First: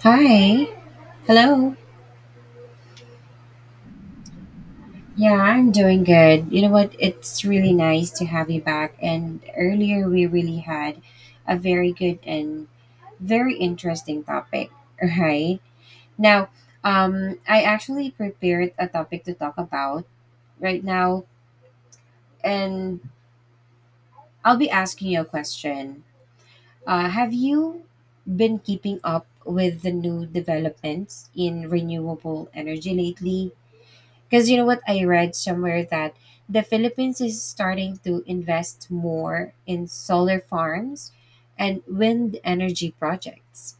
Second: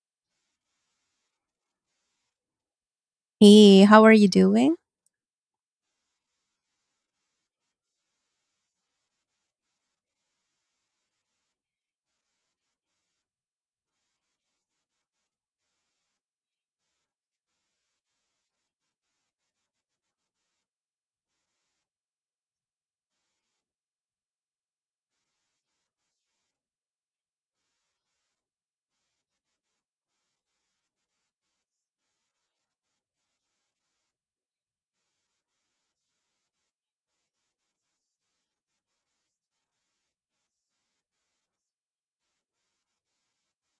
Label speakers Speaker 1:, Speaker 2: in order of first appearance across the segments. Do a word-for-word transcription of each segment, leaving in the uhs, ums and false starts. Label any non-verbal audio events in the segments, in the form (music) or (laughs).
Speaker 1: Hi. Hello.
Speaker 2: Hey, how are you doing?
Speaker 1: Yeah, I'm doing good. You know what? It's really nice to have you back. And earlier we really had a very good and very interesting topic, (laughs) right? Now, um, I actually prepared a topic to talk about right now, and I'll be asking you a question. Uh, have you been keeping up with the new developments in renewable energy lately? Because you know what? I read somewhere that the Philippines is starting to invest more in solar farms and wind energy projects.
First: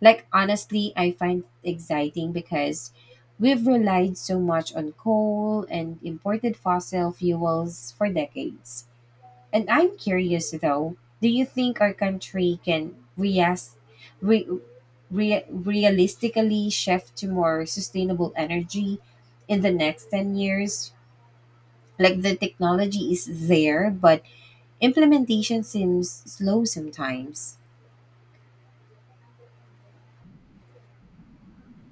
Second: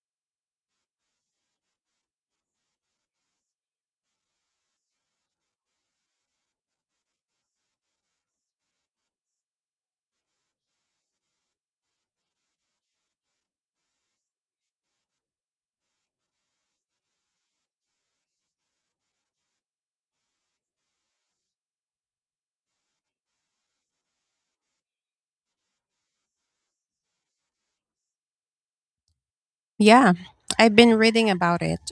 Speaker 1: Like, honestly, I find it exciting because we've relied so much on coal and imported fossil fuels for decades. And I'm curious though, do you think our country can reas- re- re- realistically shift to more sustainable energy in the next ten years? Like the technology is there, but implementation seems slow sometimes.
Speaker 2: Yeah, I've been reading about it.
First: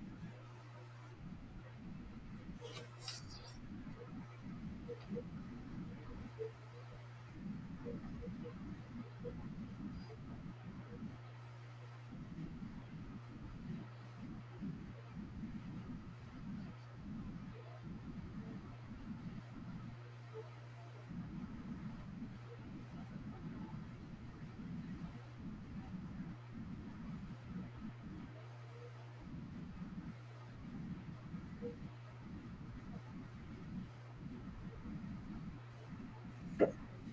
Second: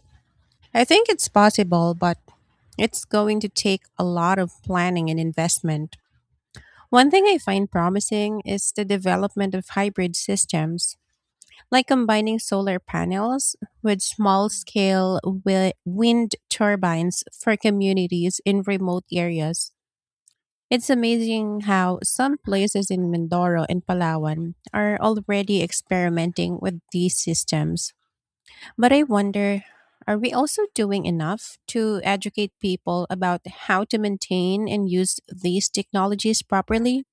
Speaker 2: I think it's possible, but it's going to take a lot of planning and investment. One thing I find promising is the development of hybrid systems, like combining solar panels with small scale wind turbines for communities in remote areas. It's amazing how some places in Mindoro and Palawan are already experimenting with these systems. But I wonder, are we also doing enough to educate people about how to maintain and use these technologies properly?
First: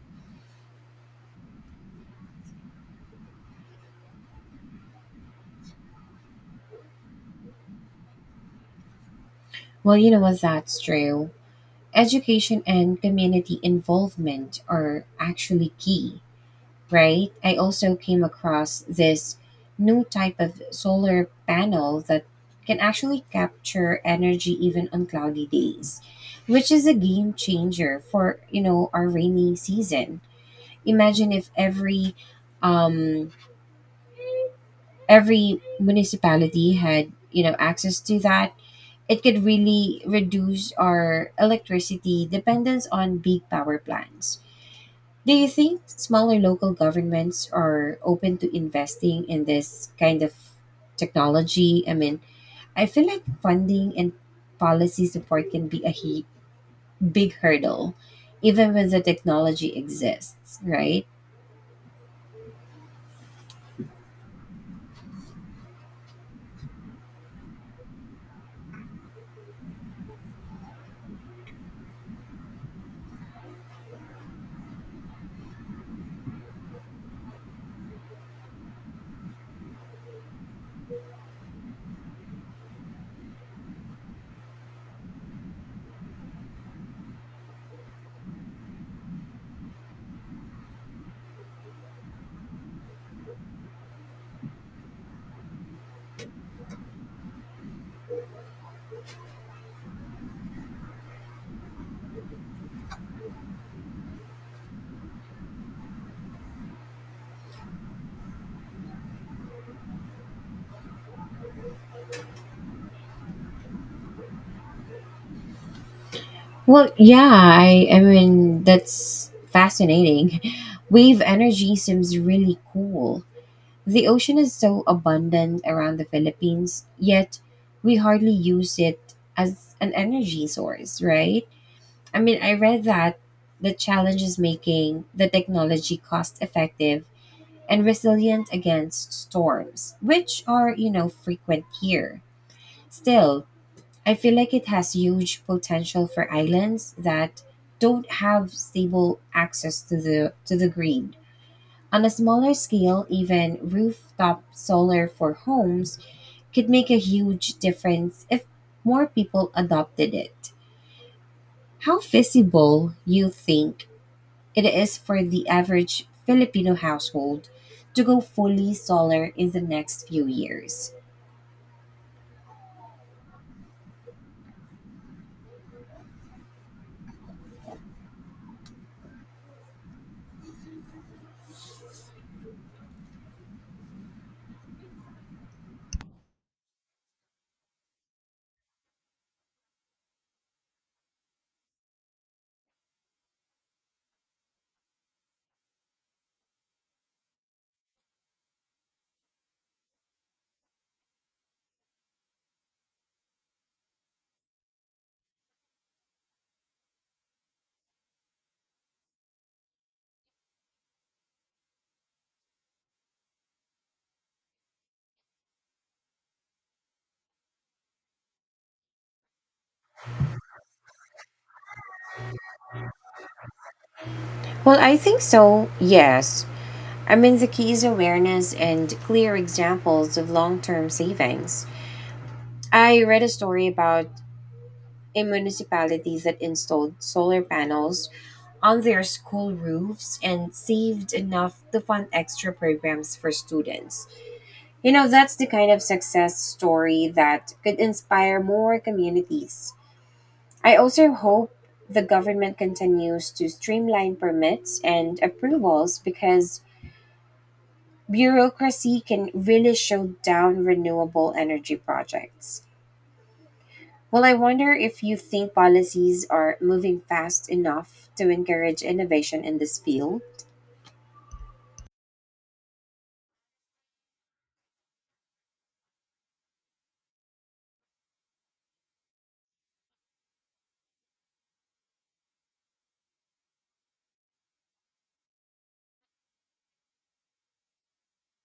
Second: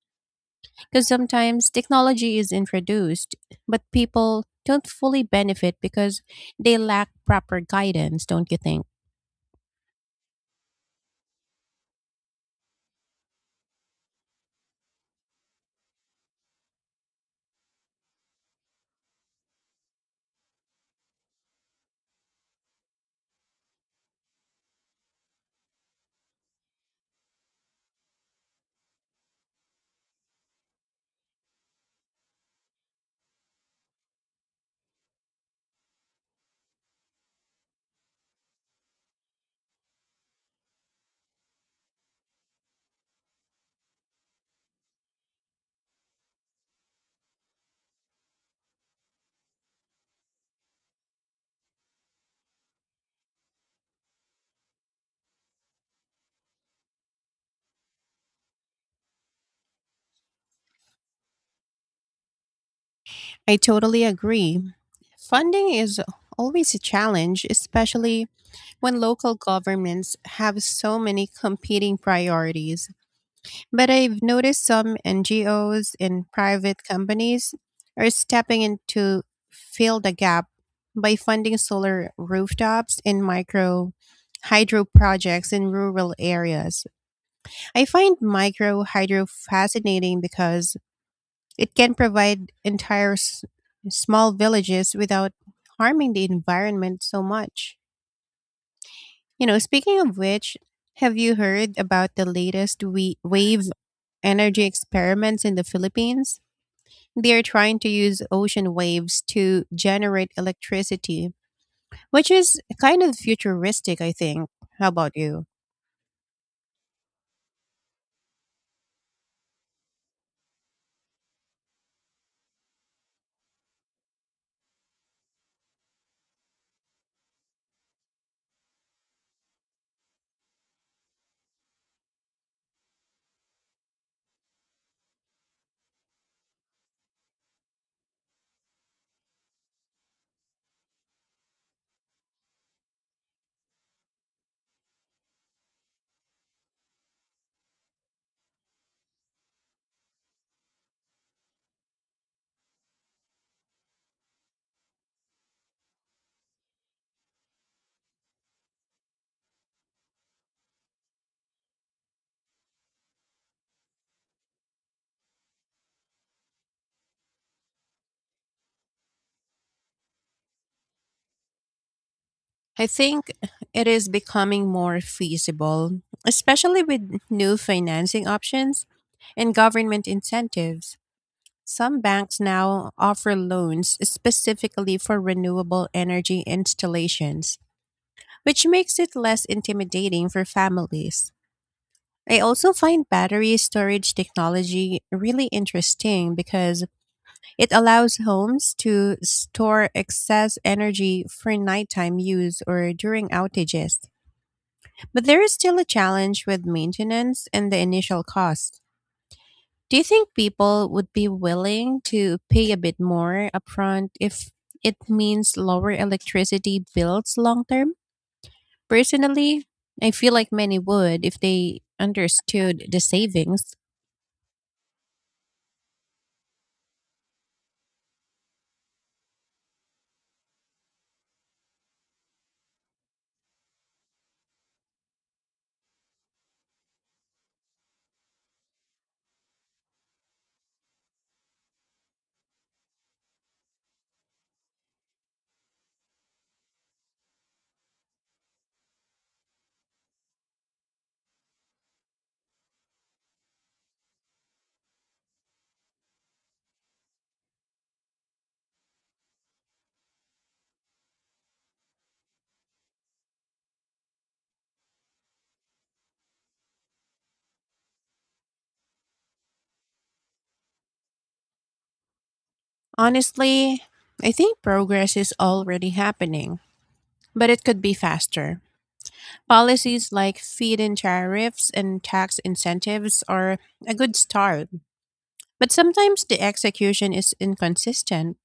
Speaker 2: Because sometimes technology is introduced, but people don't fully benefit because they lack proper guidance, don't you think?
Speaker 1: Well, you know what? That's true. Education and community involvement are actually key, right? I also came across this new type of solar panel that can actually capture energy even on cloudy days, which is a game changer for, you know, our rainy season. Imagine if every um every municipality had, you know, access to that. It could really reduce our electricity dependence on big power plants. Do you think smaller local governments are open to investing in this kind of technology? I mean, I feel like funding and policy support can be a he- big hurdle, even when the technology exists, right?
Speaker 2: I totally agree. Funding is always a challenge, especially when local governments have so many competing priorities. But I've noticed some N G Os and private companies are stepping in to fill the gap by funding solar rooftops and micro hydro projects in rural areas. I find micro hydro fascinating because it can provide entire s- small villages without harming the environment so much. You know, speaking of which, have you heard about the latest we- wave energy experiments in the Philippines? They are trying to use ocean waves to generate electricity, which is kind of futuristic, I think. How about you?
Speaker 1: Well, yeah, I, I mean, that's fascinating. (laughs) Wave energy seems really cool. The ocean is so abundant around the Philippines, yet we hardly use it as an energy source, right? I mean, I read that the challenge is making the technology cost effective and resilient against storms, which are, you know, frequent here. Still, I feel like it has huge potential for islands that don't have stable access to the to the grid. On a smaller scale, even rooftop solar for homes could make a huge difference if more people adopted it. How feasible you think it is for the average Filipino household to go fully solar in the next few years?
Speaker 2: I think it is becoming more feasible, especially with new financing options and government incentives. Some banks now offer loans specifically for renewable energy installations, which makes it less intimidating for families. I also find battery storage technology really interesting because it allows homes to store excess energy for nighttime use or during outages. But there is still a challenge with maintenance and the initial cost. Do you think people would be willing to pay a bit more upfront if it means lower electricity bills long term? Personally, I feel like many would if they understood the savings.
Speaker 1: Well, I think so, yes. I mean, the key is awareness and clear examples of long term savings. I read a story about a municipality that installed solar panels on their school roofs and saved enough to fund extra programs for students. You know, that's the kind of success story that could inspire more communities. I also hope the government continues to streamline permits and approvals because bureaucracy can really shut down renewable energy projects. Well, I wonder if you think policies are moving fast enough to encourage innovation in this field.
Speaker 2: Honestly, I think progress is already happening, but it could be faster. Policies like feed in tariffs and tax incentives are a good start, but sometimes the execution is inconsistent.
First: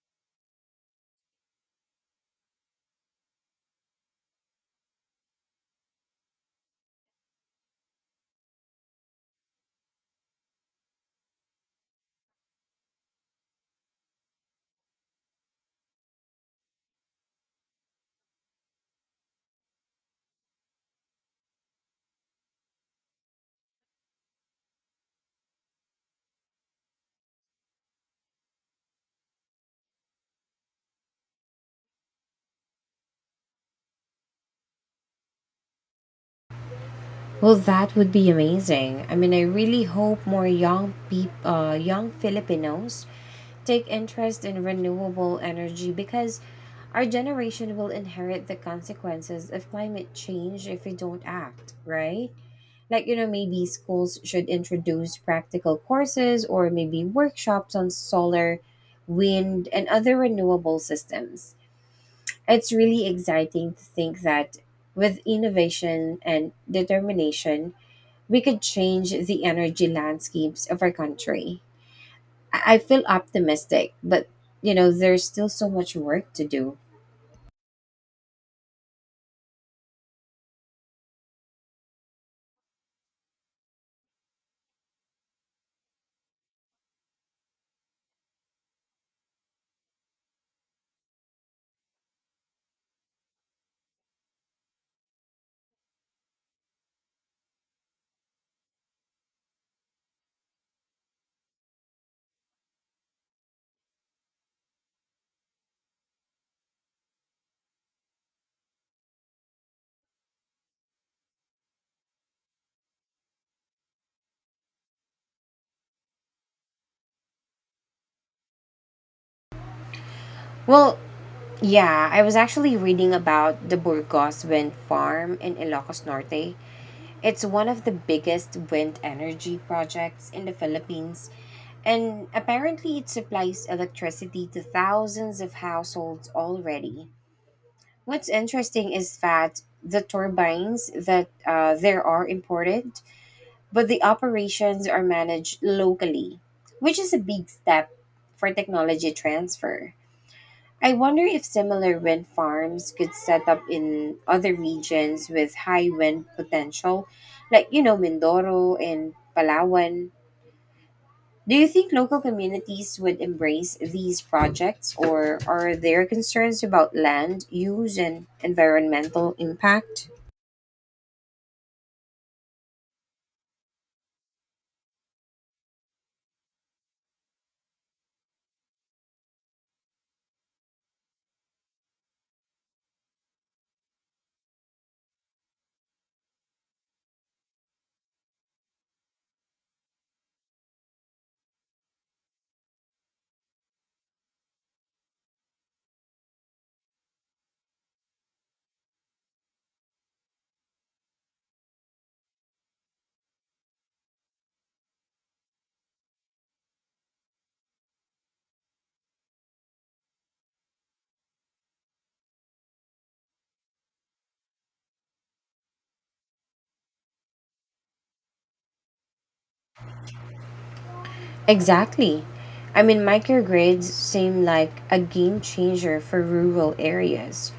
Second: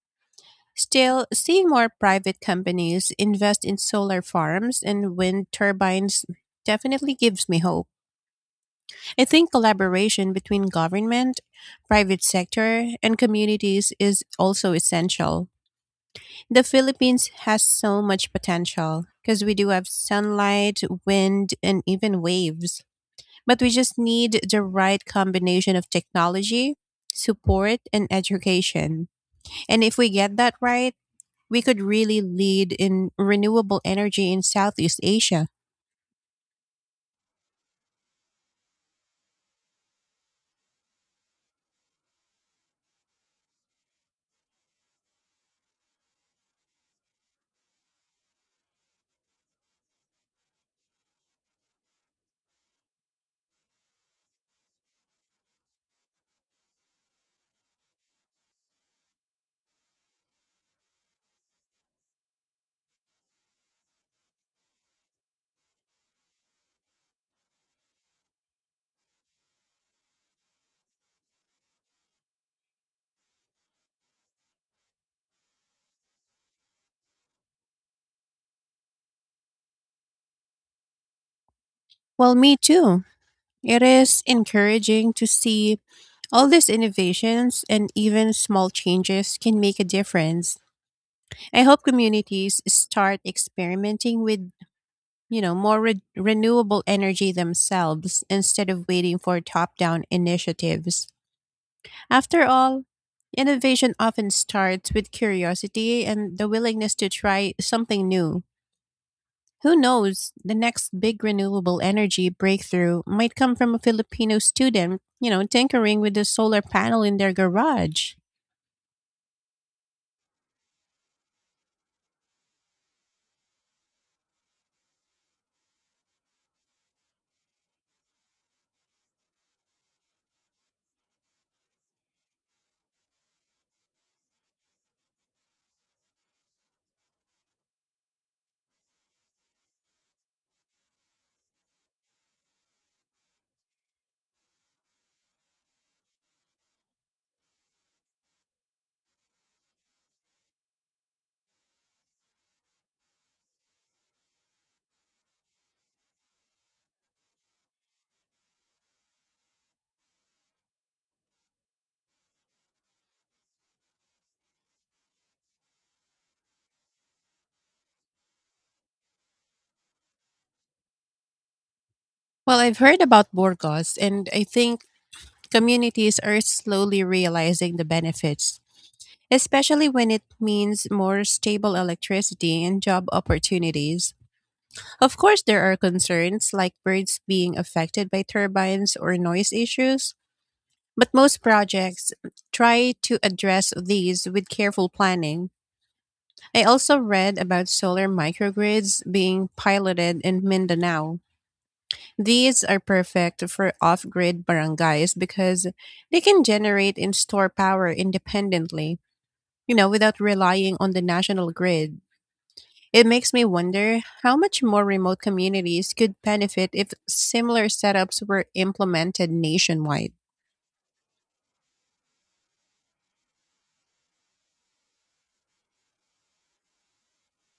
Speaker 2: Still, seeing more private companies invest in solar farms and wind turbines definitely gives me hope. I think collaboration between government, private sector, and communities is also essential. The Philippines has so much potential because we do have sunlight, wind, and even waves. But we just need the right combination of technology, support, and education. And if we get that right, we could really lead in renewable energy in Southeast Asia.
Speaker 1: Well, that would be amazing. I mean, I really hope more young peop uh, young Filipinos take interest in renewable energy because our generation will inherit the consequences of climate change if we don't act, right? Like, you know, maybe schools should introduce practical courses or maybe workshops on solar, wind, and other renewable systems. It's really exciting to think that with innovation and determination, we could change the energy landscapes of our country. I I feel optimistic, but you know, there's still so much work to do.
Speaker 2: Well, me too. It is encouraging to see all these innovations, and even small changes can make a difference. I hope communities start experimenting with, you know, more re- renewable energy themselves instead of waiting for top down initiatives. After all, innovation often starts with curiosity and the willingness to try something new. Who knows, the next big renewable energy breakthrough might come from a Filipino student, you know, tinkering with a solar panel in their garage.
Speaker 1: Well, yeah, I was actually reading about the Burgos wind farm in Ilocos Norte. It's one of the biggest wind energy projects in the Philippines, and apparently it supplies electricity to thousands of households already. What's interesting is that the turbines that uh, there are imported but the operations are managed locally, which is a big step for technology transfer. I wonder if similar wind farms could set up in other regions with high wind potential, like, you know, Mindoro and Palawan. Do you think local communities would embrace these projects, or are there concerns about land use and environmental impact?
Speaker 2: Well, I've heard about Burgos, and I think communities are slowly realizing the benefits, especially when it means more stable electricity and job opportunities. Of course, there are concerns like birds being affected by turbines or noise issues, but most projects try to address these with careful planning. I also read about solar microgrids being piloted in Mindanao. These are perfect for off grid barangays because they can generate and store power independently, you know, without relying on the national grid. It makes me wonder how much more remote communities could benefit if similar setups were implemented nationwide.
Speaker 1: Exactly. I mean, microgrids seem like a game changer for rural areas.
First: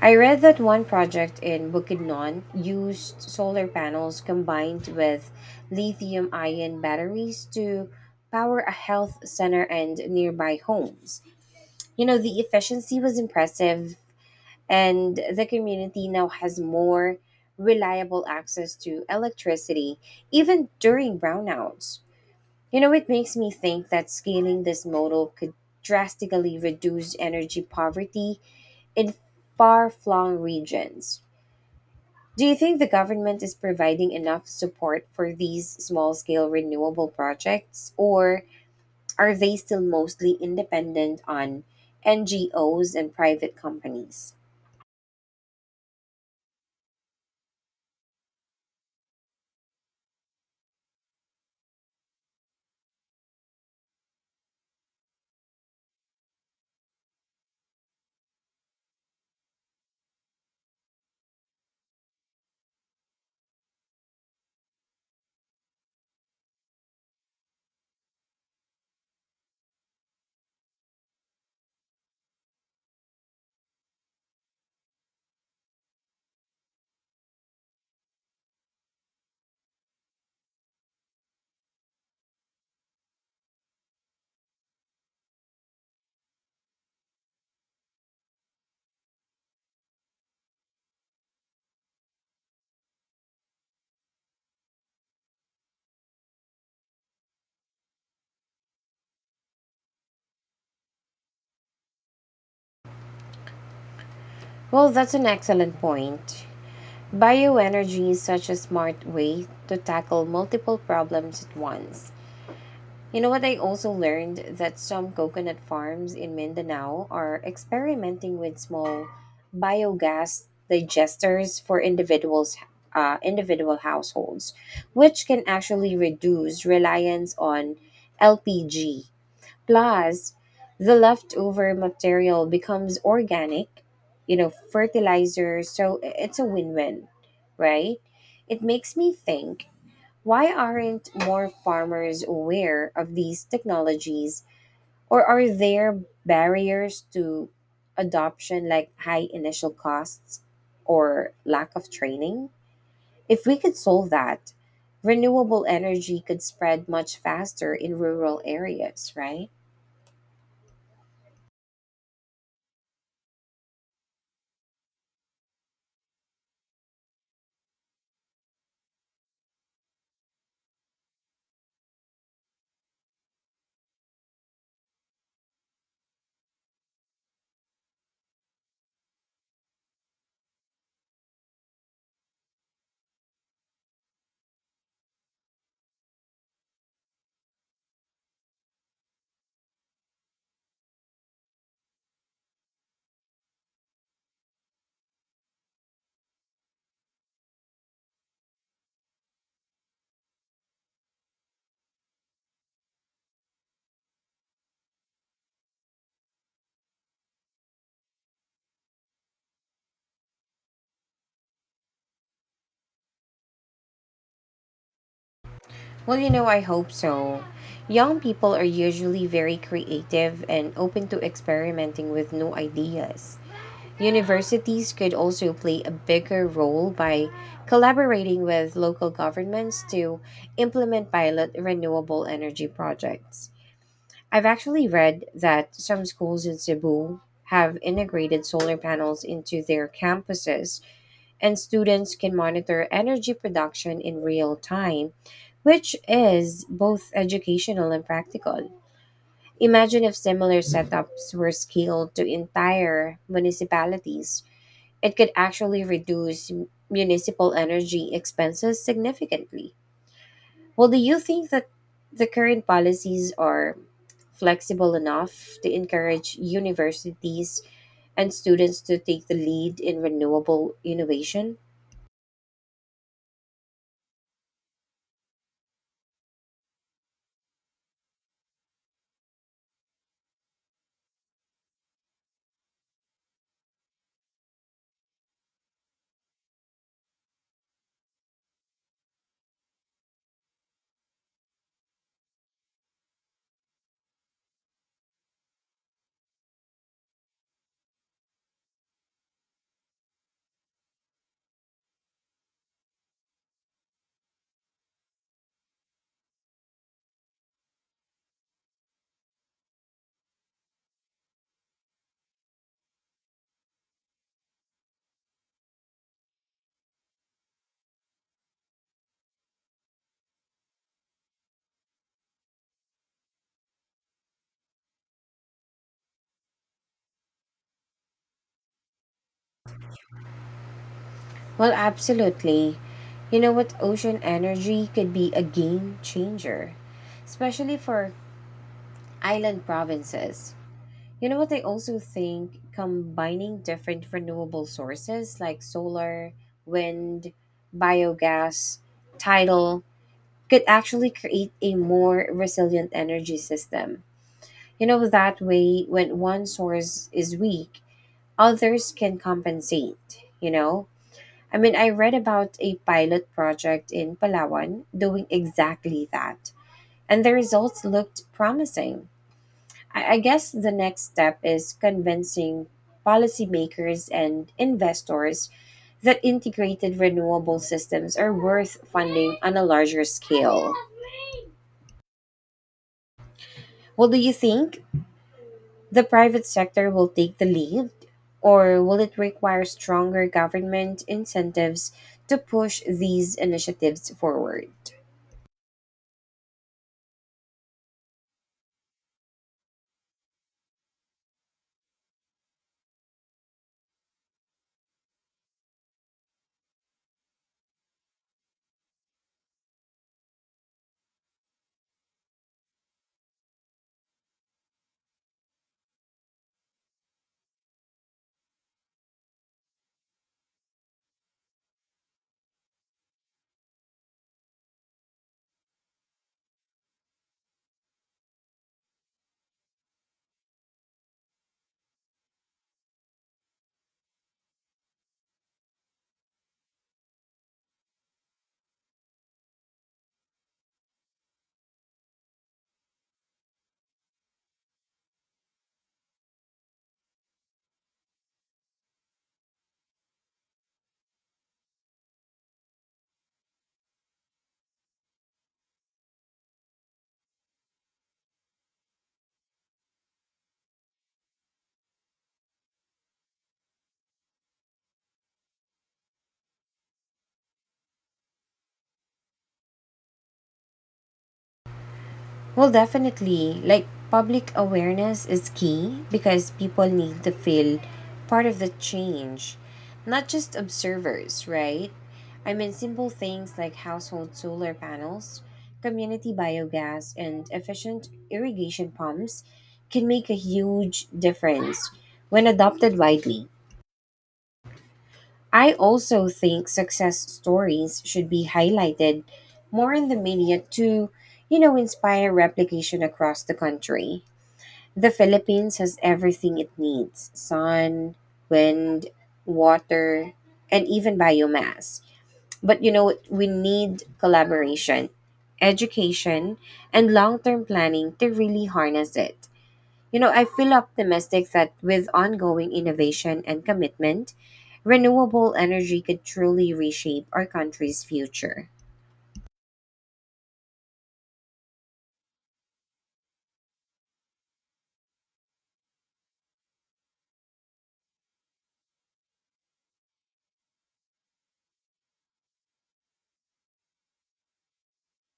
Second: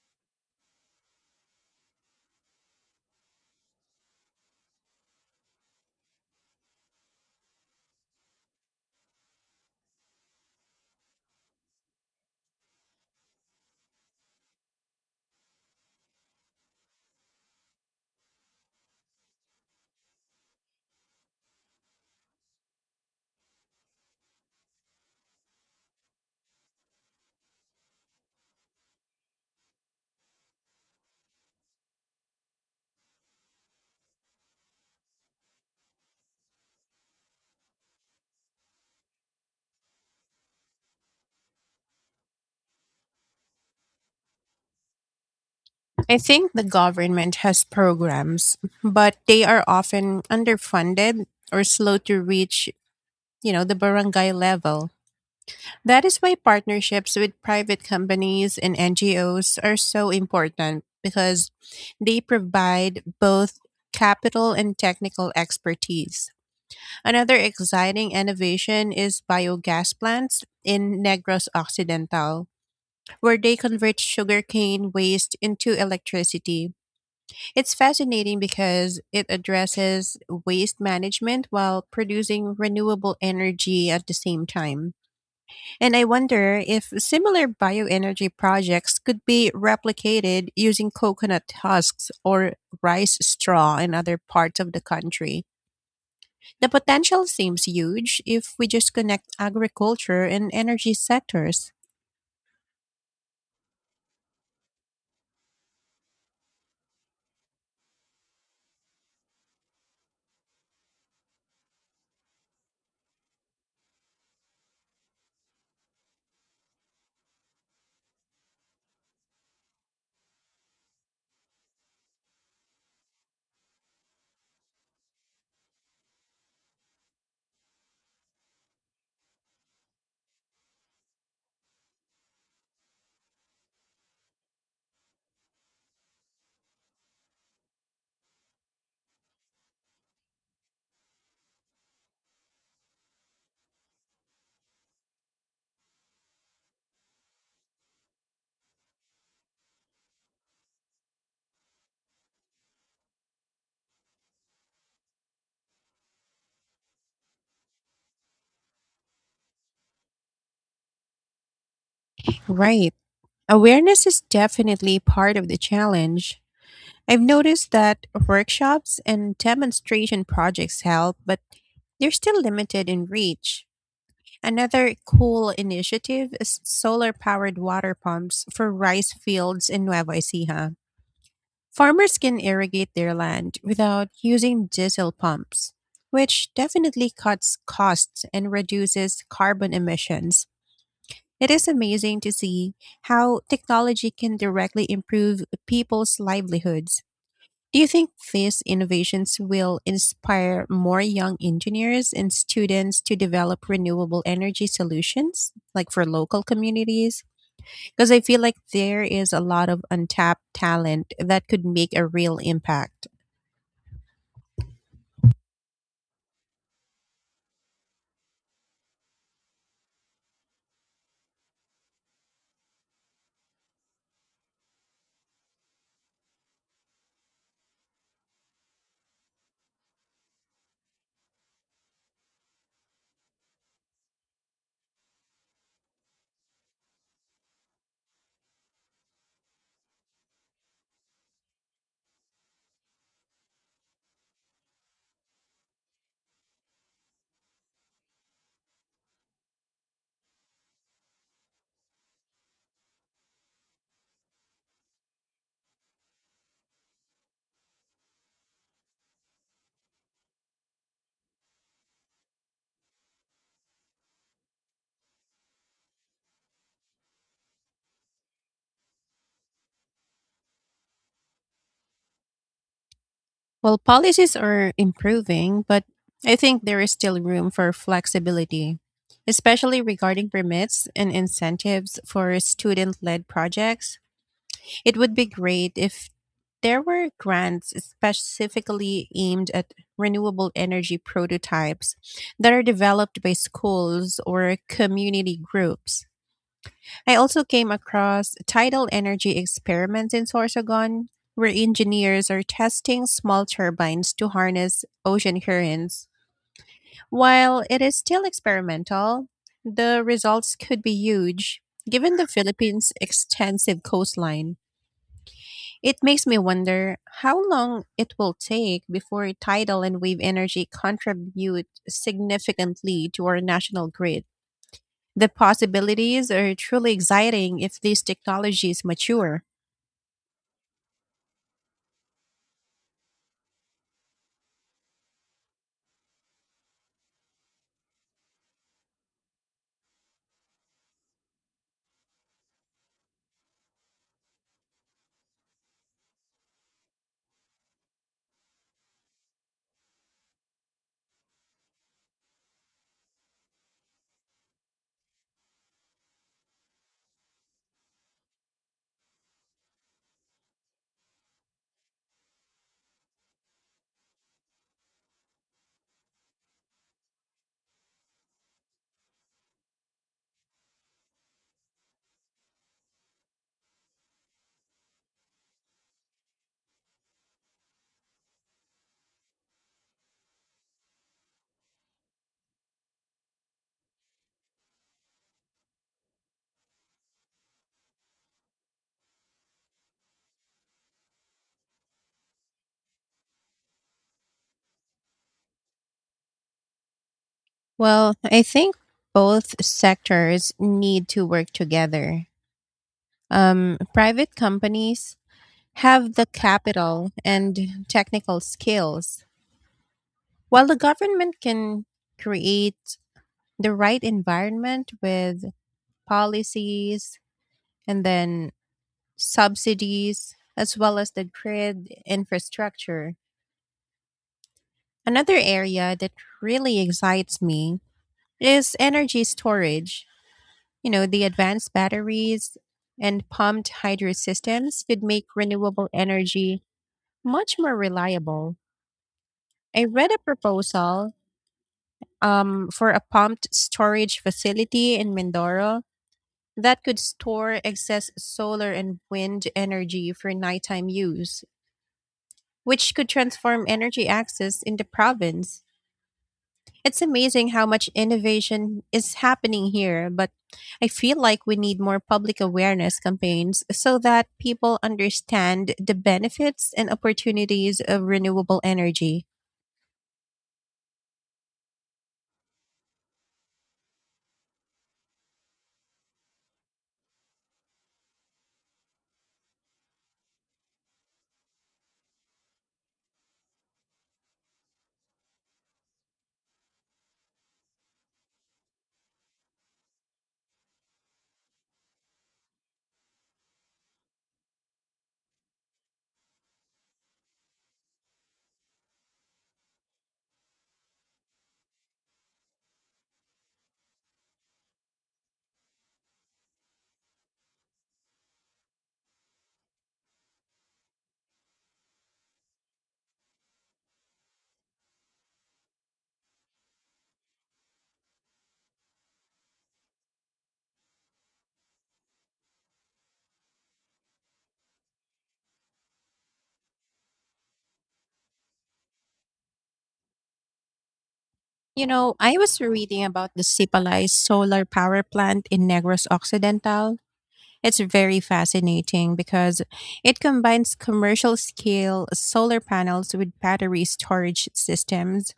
Speaker 1: I read that one project in Bukidnon used solar panels combined with lithium ion batteries to power a health center and nearby homes. You know, the efficiency was impressive, and the community now has more reliable access to electricity, even during brownouts. You know, it makes me think that scaling this model could drastically reduce energy poverty in far flung regions. Do you think the government is providing enough support for these small scale renewable projects, or are they still mostly independent on N G Os and private companies?
Speaker 2: I think the government has programs, but they are often underfunded or slow to reach, you know, the barangay level. That is why partnerships with private companies and N G Os are so important, because they provide both capital and technical expertise. Another exciting innovation is biogas plants in Negros Occidental, where they convert sugarcane waste into electricity. It's fascinating because it addresses waste management while producing renewable energy at the same time. And I wonder if similar bioenergy projects could be replicated using coconut husks or rice straw in other parts of the country. The potential seems huge if we just connect agriculture and energy sectors.
Speaker 1: Well, that's an excellent point. Bioenergy is such a smart way to tackle multiple problems at once. You know what? I also learned that some coconut farms in Mindanao are experimenting with small biogas digesters for individuals, uh, individual households, which can actually reduce reliance on L P G. Plus, the leftover material becomes organic, you know, fertilizer. So i- it's a win-win, right? It makes me think why aren't more farmers aware of these technologies, or are there barriers to adoption like high initial costs or lack of training? If we could solve that, renewable energy could spread much faster in rural areas, right?
Speaker 2: Right. Awareness is definitely part of the challenge. I've noticed that workshops and demonstration projects help, but they're still limited in reach. Another cool initiative is solar powered water pumps for rice fields in Nueva Ecija. Farmers can irrigate their land without using diesel pumps, which definitely cuts costs and reduces carbon emissions. It is amazing to see how technology can directly improve people's livelihoods. Do you think these innovations will inspire more young engineers and students to develop renewable energy solutions, like for local communities? Because I feel like there is a lot of untapped talent that could make a real impact.
Speaker 1: Well, you know, I hope so. Young people are usually very creative and open to experimenting with new ideas. Universities could also play a bigger role by collaborating with local governments to implement pilot renewable energy projects. I've actually read that some schools in Cebu have integrated solar panels into their campuses, and students can monitor energy production in real time, which is both educational and practical. Imagine if similar setups were scaled to entire municipalities it could actually reduce municipal energy expenses significantly. Well, do you think that the current policies are flexible enough to encourage universities and students to take the lead in renewable innovation?
Speaker 2: Well, policies are improving, but I think there is still room for flexibility, especially regarding permits and incentives for student led projects. It would be great if there were grants specifically aimed at renewable energy prototypes that are developed by schools or community groups. I also came across tidal energy experiments in Sorsogon, where engineers are testing small turbines to harness ocean currents. While it is still experimental, the results could be huge. Given the Philippines' extensive coastline, it makes me wonder how long it will take before tidal and wave energy contribute significantly to our national grid. The possibilities are truly exciting if these technologies mature.
Speaker 1: Well, absolutely. You know what? Ocean energy could be a game changer, especially for island provinces. You know what I also think combining different renewable sources like solar, wind, biogas, tidal could actually create a more resilient energy system. You know that way when one source is weak, others can compensate, you know? I mean, I read about a pilot project in Palawan doing exactly that, and the results looked promising I I guess the next step is convincing policymakers and investors that integrated renewable systems are worth funding on a larger scale. Well, do you think the private sector will take the lead, or will it require stronger government incentives to push these initiatives forward?
Speaker 2: Well, I think both sectors need to work together. Um, private companies have the capital and technical skills, while the government can create the right environment with policies and then subsidies, as well as the grid infrastructure. Another area that really excites me is energy storage. You know, the advanced batteries and pumped hydro systems could make renewable energy much more reliable. I read a proposal, um, for a pumped storage facility in Mindoro that could store excess solar and wind energy for nighttime use, which could transform energy access in the province. It's amazing how much innovation is happening here, but I feel like we need more public awareness campaigns so that people understand the benefits and opportunities of renewable energy.
Speaker 1: Well, definitely. Like, public awareness is key because people need to feel part of the change, not just observers, right? I mean, simple things like household solar panels, community biogas, and efficient irrigation pumps can make a huge difference when adopted widely. I also think success stories should be highlighted more in the media to, you know, inspire replication across the country. The Philippines has everything it needs sun, wind, water, and even biomass. But you know, we need collaboration, education, and long term planning to really harness it. You know, I feel optimistic that with ongoing innovation and commitment, renewable energy could truly reshape our country's future.
Speaker 2: You know, I was reading about the Sipalay solar power plant in Negros Occidental. It's very fascinating because it combines commercial scale solar panels with battery storage systems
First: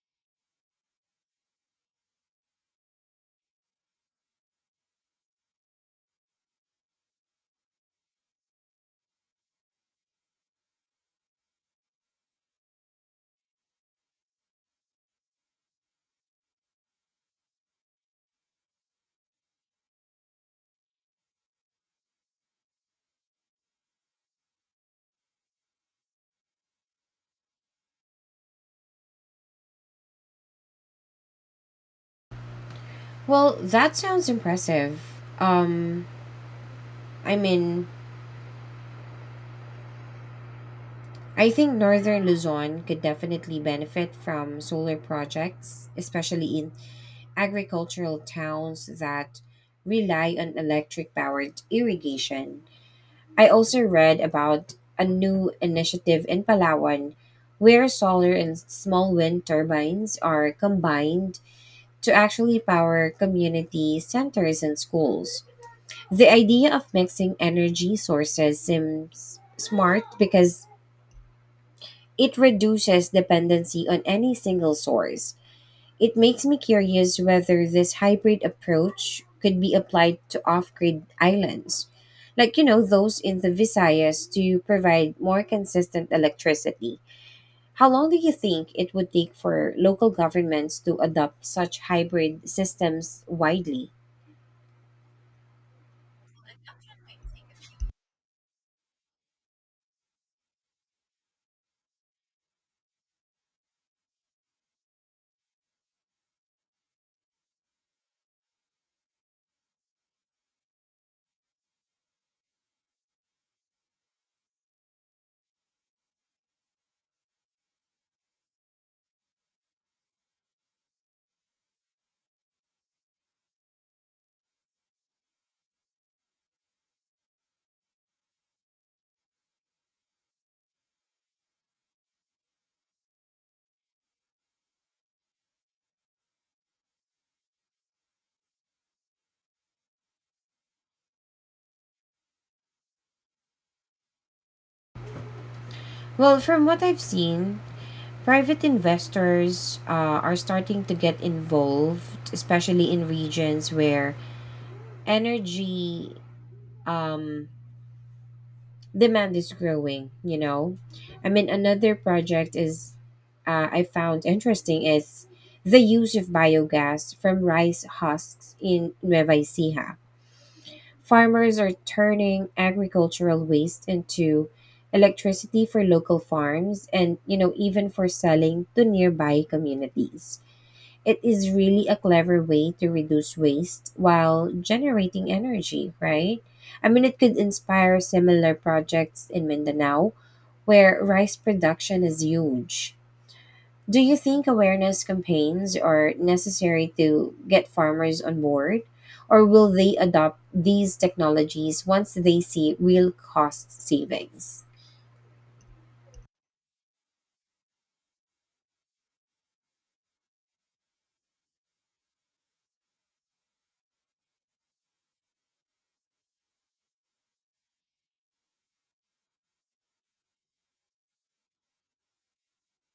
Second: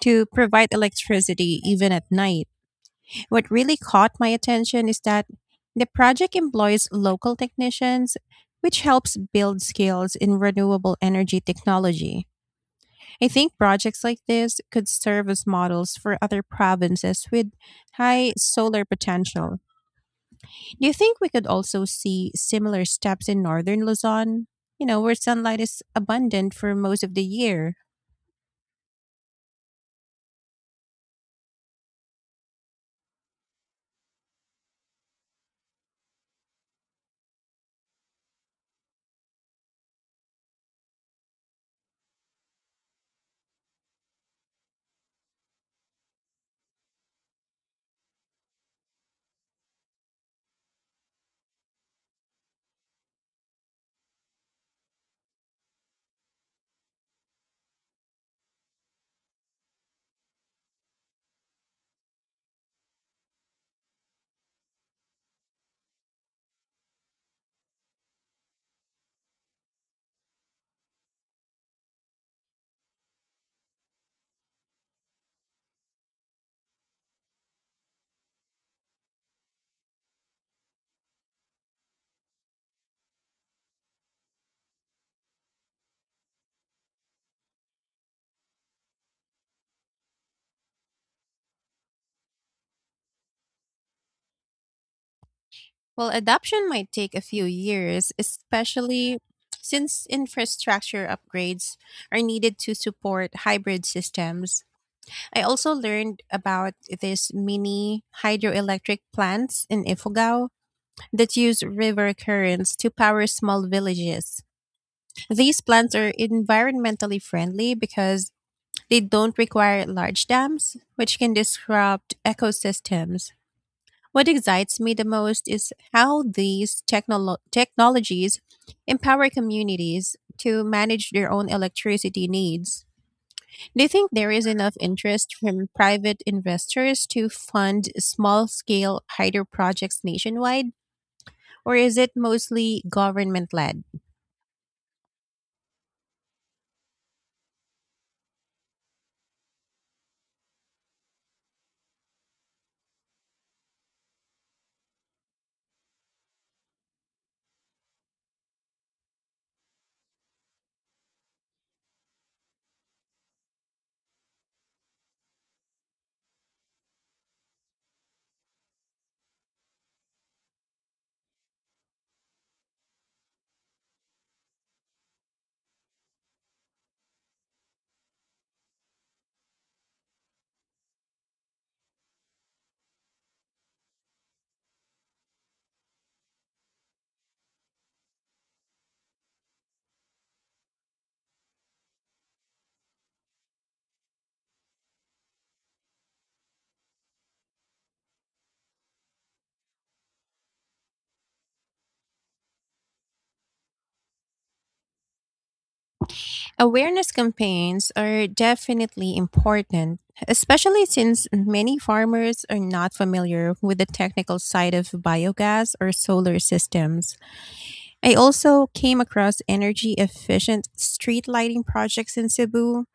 Speaker 2: to provide electricity even at night. What really caught my attention is that the project employs local technicians, which helps build skills in renewable energy technology. I think projects like this could serve as models for other provinces with high solar potential. Do you think we could also see similar steps in northern Luzon? You know, where sunlight is abundant for most of the year.
Speaker 1: Well, that sounds impressive. Um, I mean, I think northern Luzon could definitely benefit from solar projects, especially in agricultural towns that rely on electric powered irrigation. I also read about a new initiative in Palawan where solar and small wind turbines are combined to actually power community centers and schools. The idea of mixing energy sources seems smart because it reduces dependency on any single source. It makes me curious whether this hybrid approach could be applied to off grid islands, like, you know, those in the Visayas to provide more consistent electricity. How long do you think it would take for local governments to adopt such hybrid systems widely?
Speaker 2: Well, adoption might take a few years, especially since infrastructure upgrades are needed to support hybrid systems. I also learned about these mini hydroelectric plants in Ifugao that use river currents to power small villages. These plants are environmentally friendly because they don't require large dams, which can disrupt ecosystems. What excites me the most is how these technolo- technologies empower communities to manage their own electricity needs. Do you think there is enough interest from private investors to fund small scale hydro projects nationwide, or is it mostly government led?
Speaker 1: Well, from what I've seen, private investors uh, are starting to get involved, especially in regions where energy um, demand is growing, you know. I mean, another project is uh, I found interesting is the use of biogas from rice husks in Nueva Ecija. Farmers are turning agricultural waste into electricity for local farms and, you know, even for selling to nearby communities. It is really a clever way to reduce waste while generating energy, right? I mean, it could inspire similar projects in Mindanao where rice production is huge. Do you think awareness campaigns are necessary to get farmers on board? Or will they adopt these technologies once they see real cost savings?
Speaker 2: Awareness campaigns are definitely important, especially since many farmers are not familiar with the technical side of biogas or solar systems. I also came across energy efficient street lighting projects in Cebu.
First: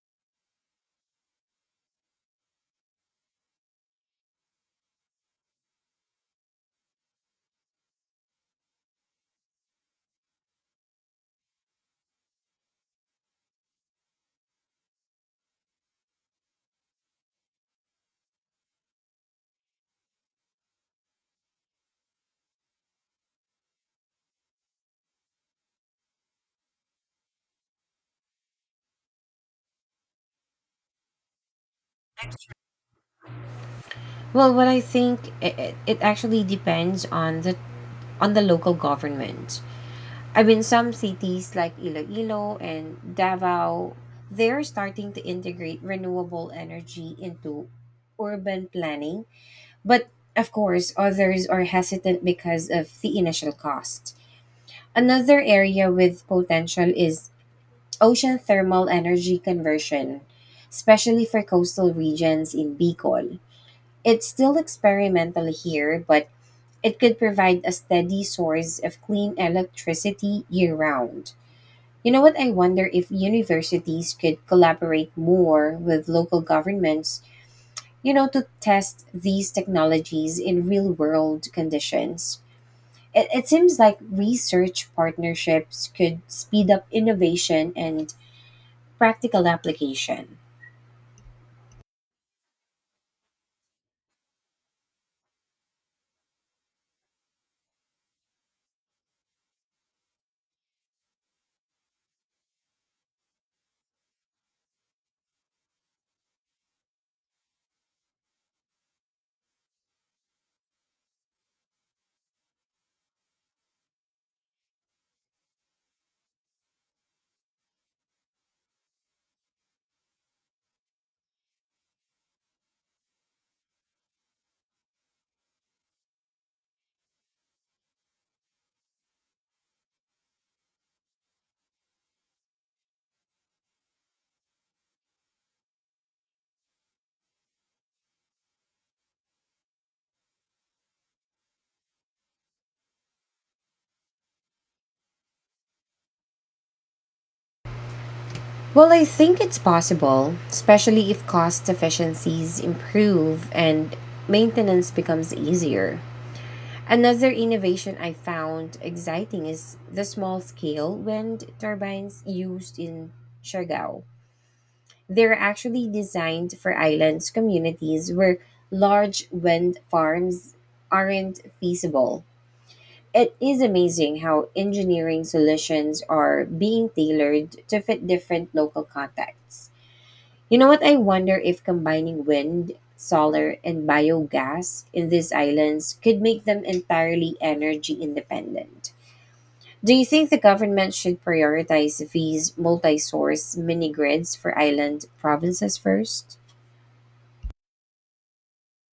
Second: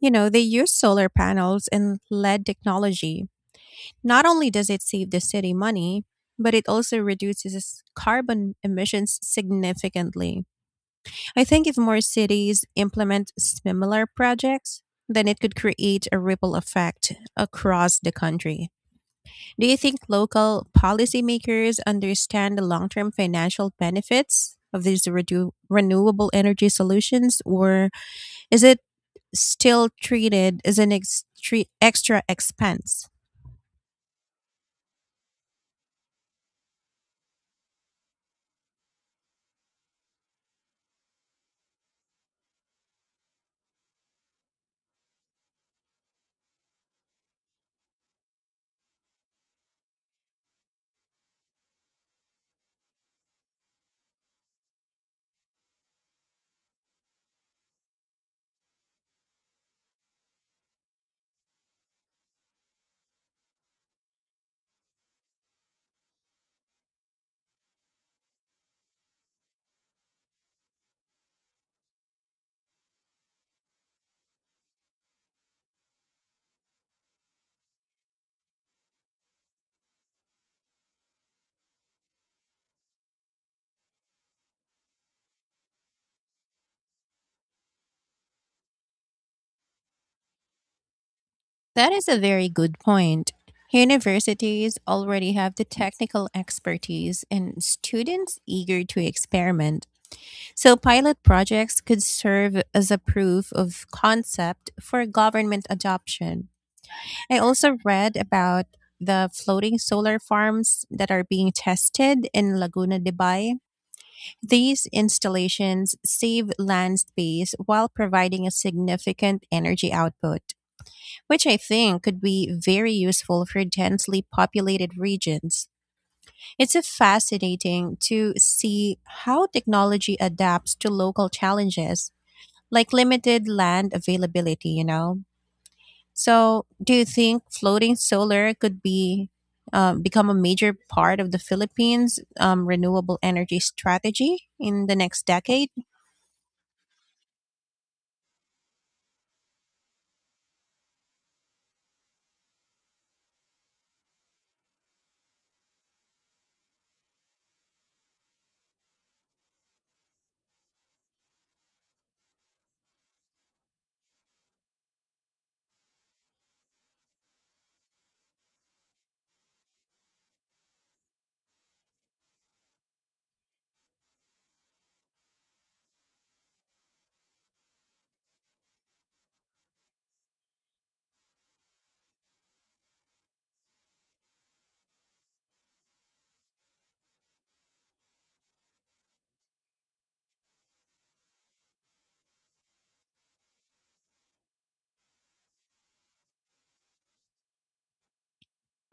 Speaker 2: You know, they use solar panels and L E D technology. Not only does it save the city money, but it also reduces its carbon emissions significantly. I think if more cities implement similar projects, then it could create a ripple effect across the country. Do you think local policymakers understand the long term financial benefits of these redu- renewable energy solutions, or is it still treated as an extre- extra expense?
Speaker 1: Well, what I think it, it, it actually depends on the on the local government. I mean, some cities like Iloilo and Davao, they're starting to integrate renewable energy into urban planning. But of course, others are hesitant because of the initial cost. Another area with potential is ocean thermal energy conversion, especially for coastal regions in Bicol. It's still experimental here, but it could provide a steady source of clean electricity year round. You know what? I wonder if universities could collaborate more with local governments, you know, to test these technologies in real world conditions. It, it seems like research partnerships could speed up innovation and practical application.
Speaker 2: That is a very good point. Universities already have the technical expertise and students eager to experiment. So, pilot projects could serve as a proof of concept for government adoption. I also read about the floating solar farms that are being tested in Laguna de Bay. These installations save land space while providing a significant energy output, which I think could be very useful for densely populated regions. It's a fascinating to see how technology adapts to local challenges like limited land availability, you know? So, do you think floating solar could be, um, become a major part of the Philippines' um, renewable energy strategy in the next decade?
Speaker 1: Well, I think it's possible, especially if cost efficiencies improve and maintenance becomes easier. Another innovation I found exciting is the small scale wind turbines used in Siargao. They're actually designed for islands communities where large wind farms aren't feasible. It is amazing how engineering solutions are being tailored to fit different local contexts. You know what? I wonder if combining wind, solar, and biogas in these islands could make them entirely energy independent. Do you think the government should prioritize these multi source mini grids for island provinces first?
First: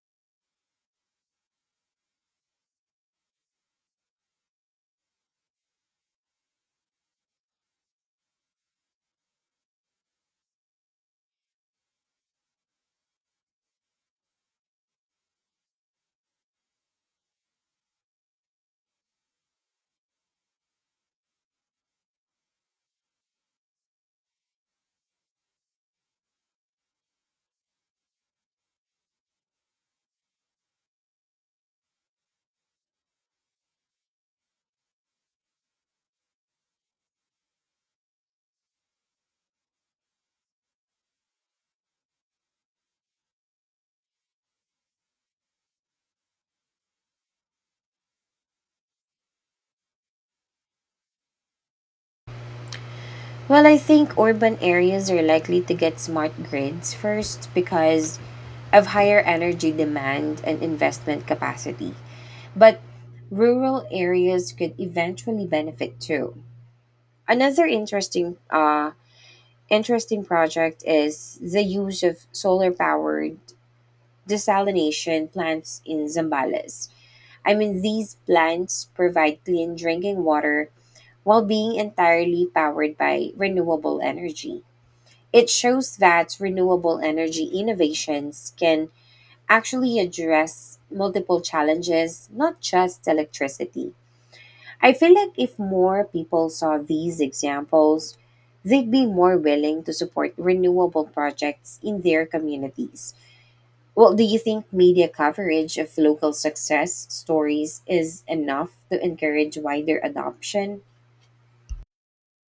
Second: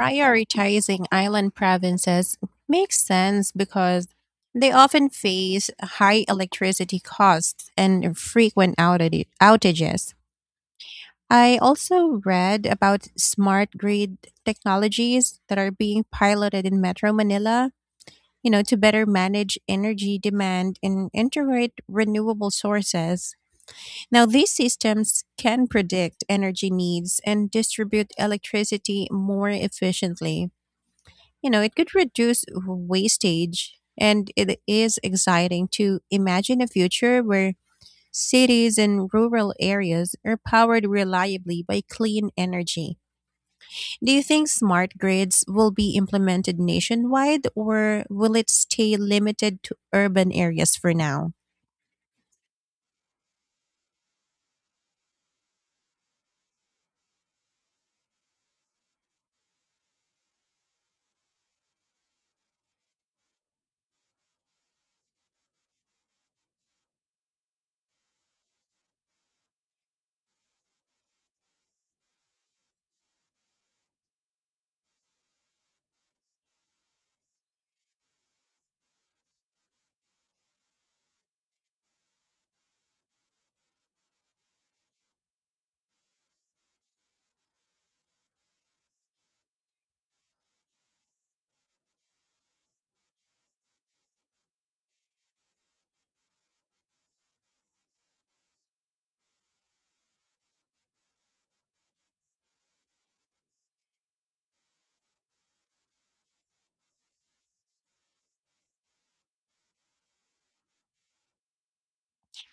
Speaker 2: Prioritizing island provinces makes sense because they often face high electricity costs and frequent outage- outages. I also read about smart grid technologies that are being piloted in Metro Manila, you know, to better manage energy demand and integrate renewable sources. Now, these systems can predict energy needs and distribute electricity more efficiently. You know, it could reduce wastage, and it is exciting to imagine a future where cities and rural areas are powered reliably by clean energy. Do you think smart grids will be implemented nationwide, or will it stay limited to urban areas for now?
Speaker 1: Well, I think urban areas are likely to get smart grids first because of higher energy demand and investment capacity. But rural areas could eventually benefit too. Another interesting uh interesting project is the use of solar powered desalination plants in Zambales. I mean, these plants provide clean drinking water while being entirely powered by renewable energy. It shows that renewable energy innovations can actually address multiple challenges, not just electricity. I feel like if more people saw these examples, they'd be more willing to support renewable projects in their communities. Well, do you think media coverage of local success stories is enough to encourage wider adoption?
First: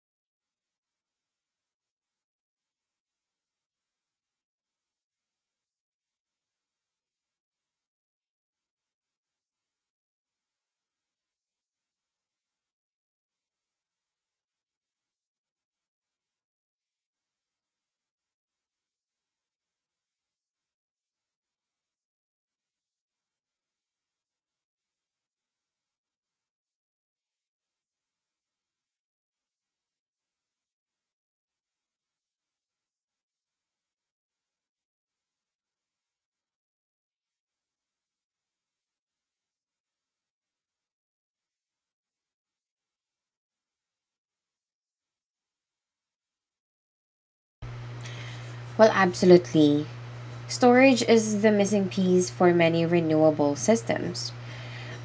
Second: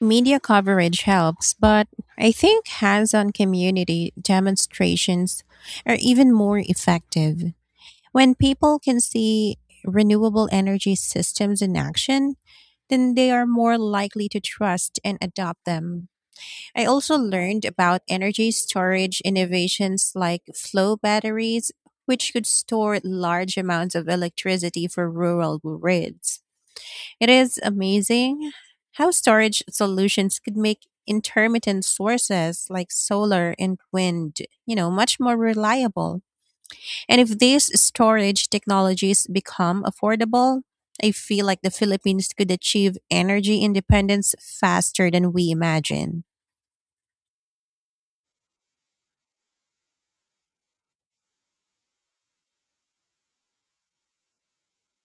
Speaker 2: Media coverage helps, but I think hands on community demonstrations are even more effective. When people can see renewable energy systems in action, then they are more likely to trust and adopt them. I also learned about energy storage innovations like flow batteries, which could store large amounts of electricity for rural grids. It is amazing how storage solutions could make intermittent sources like solar and wind, you know, much more reliable. And if these storage technologies become affordable, I feel like the Philippines could achieve energy independence faster than we imagine.
Speaker 1: Well, absolutely. Storage is the missing piece for many renewable systems.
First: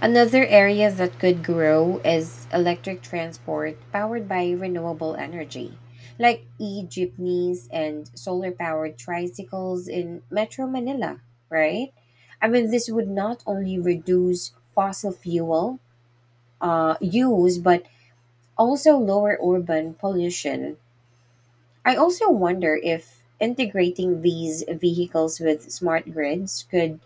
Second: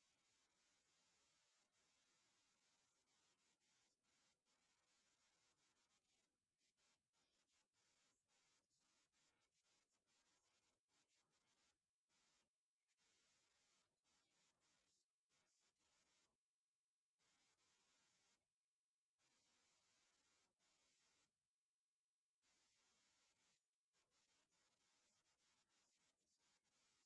Speaker 1: Another area that could grow is electric transport powered by renewable energy, like e jeepneys and solar powered tricycles in Metro Manila, right? I mean, this would not only reduce fossil fuel uh, use, but also lower urban pollution. I also wonder if integrating these vehicles with smart grids could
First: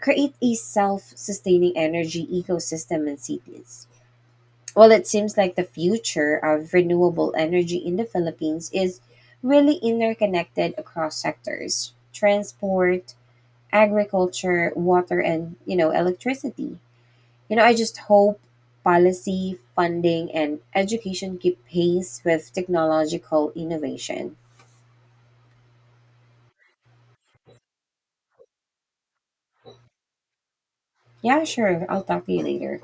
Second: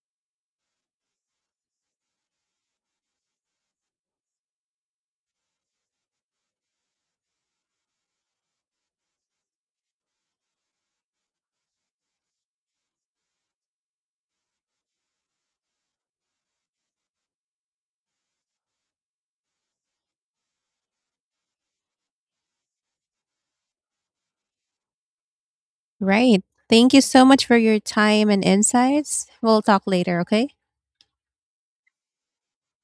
Speaker 1: create a self sustaining energy ecosystem in cities. Well, it seems like the future of renewable energy in the Philippines is really interconnected across sectors transport, agriculture, water, and, you know, electricity. You know, I just hope policy, funding, and education keep pace with technological innovation.
Speaker 2: Right. Thank you so much for your time and insights. We'll talk later, okay?
Speaker 1: Yeah, sure. I'll talk to you later.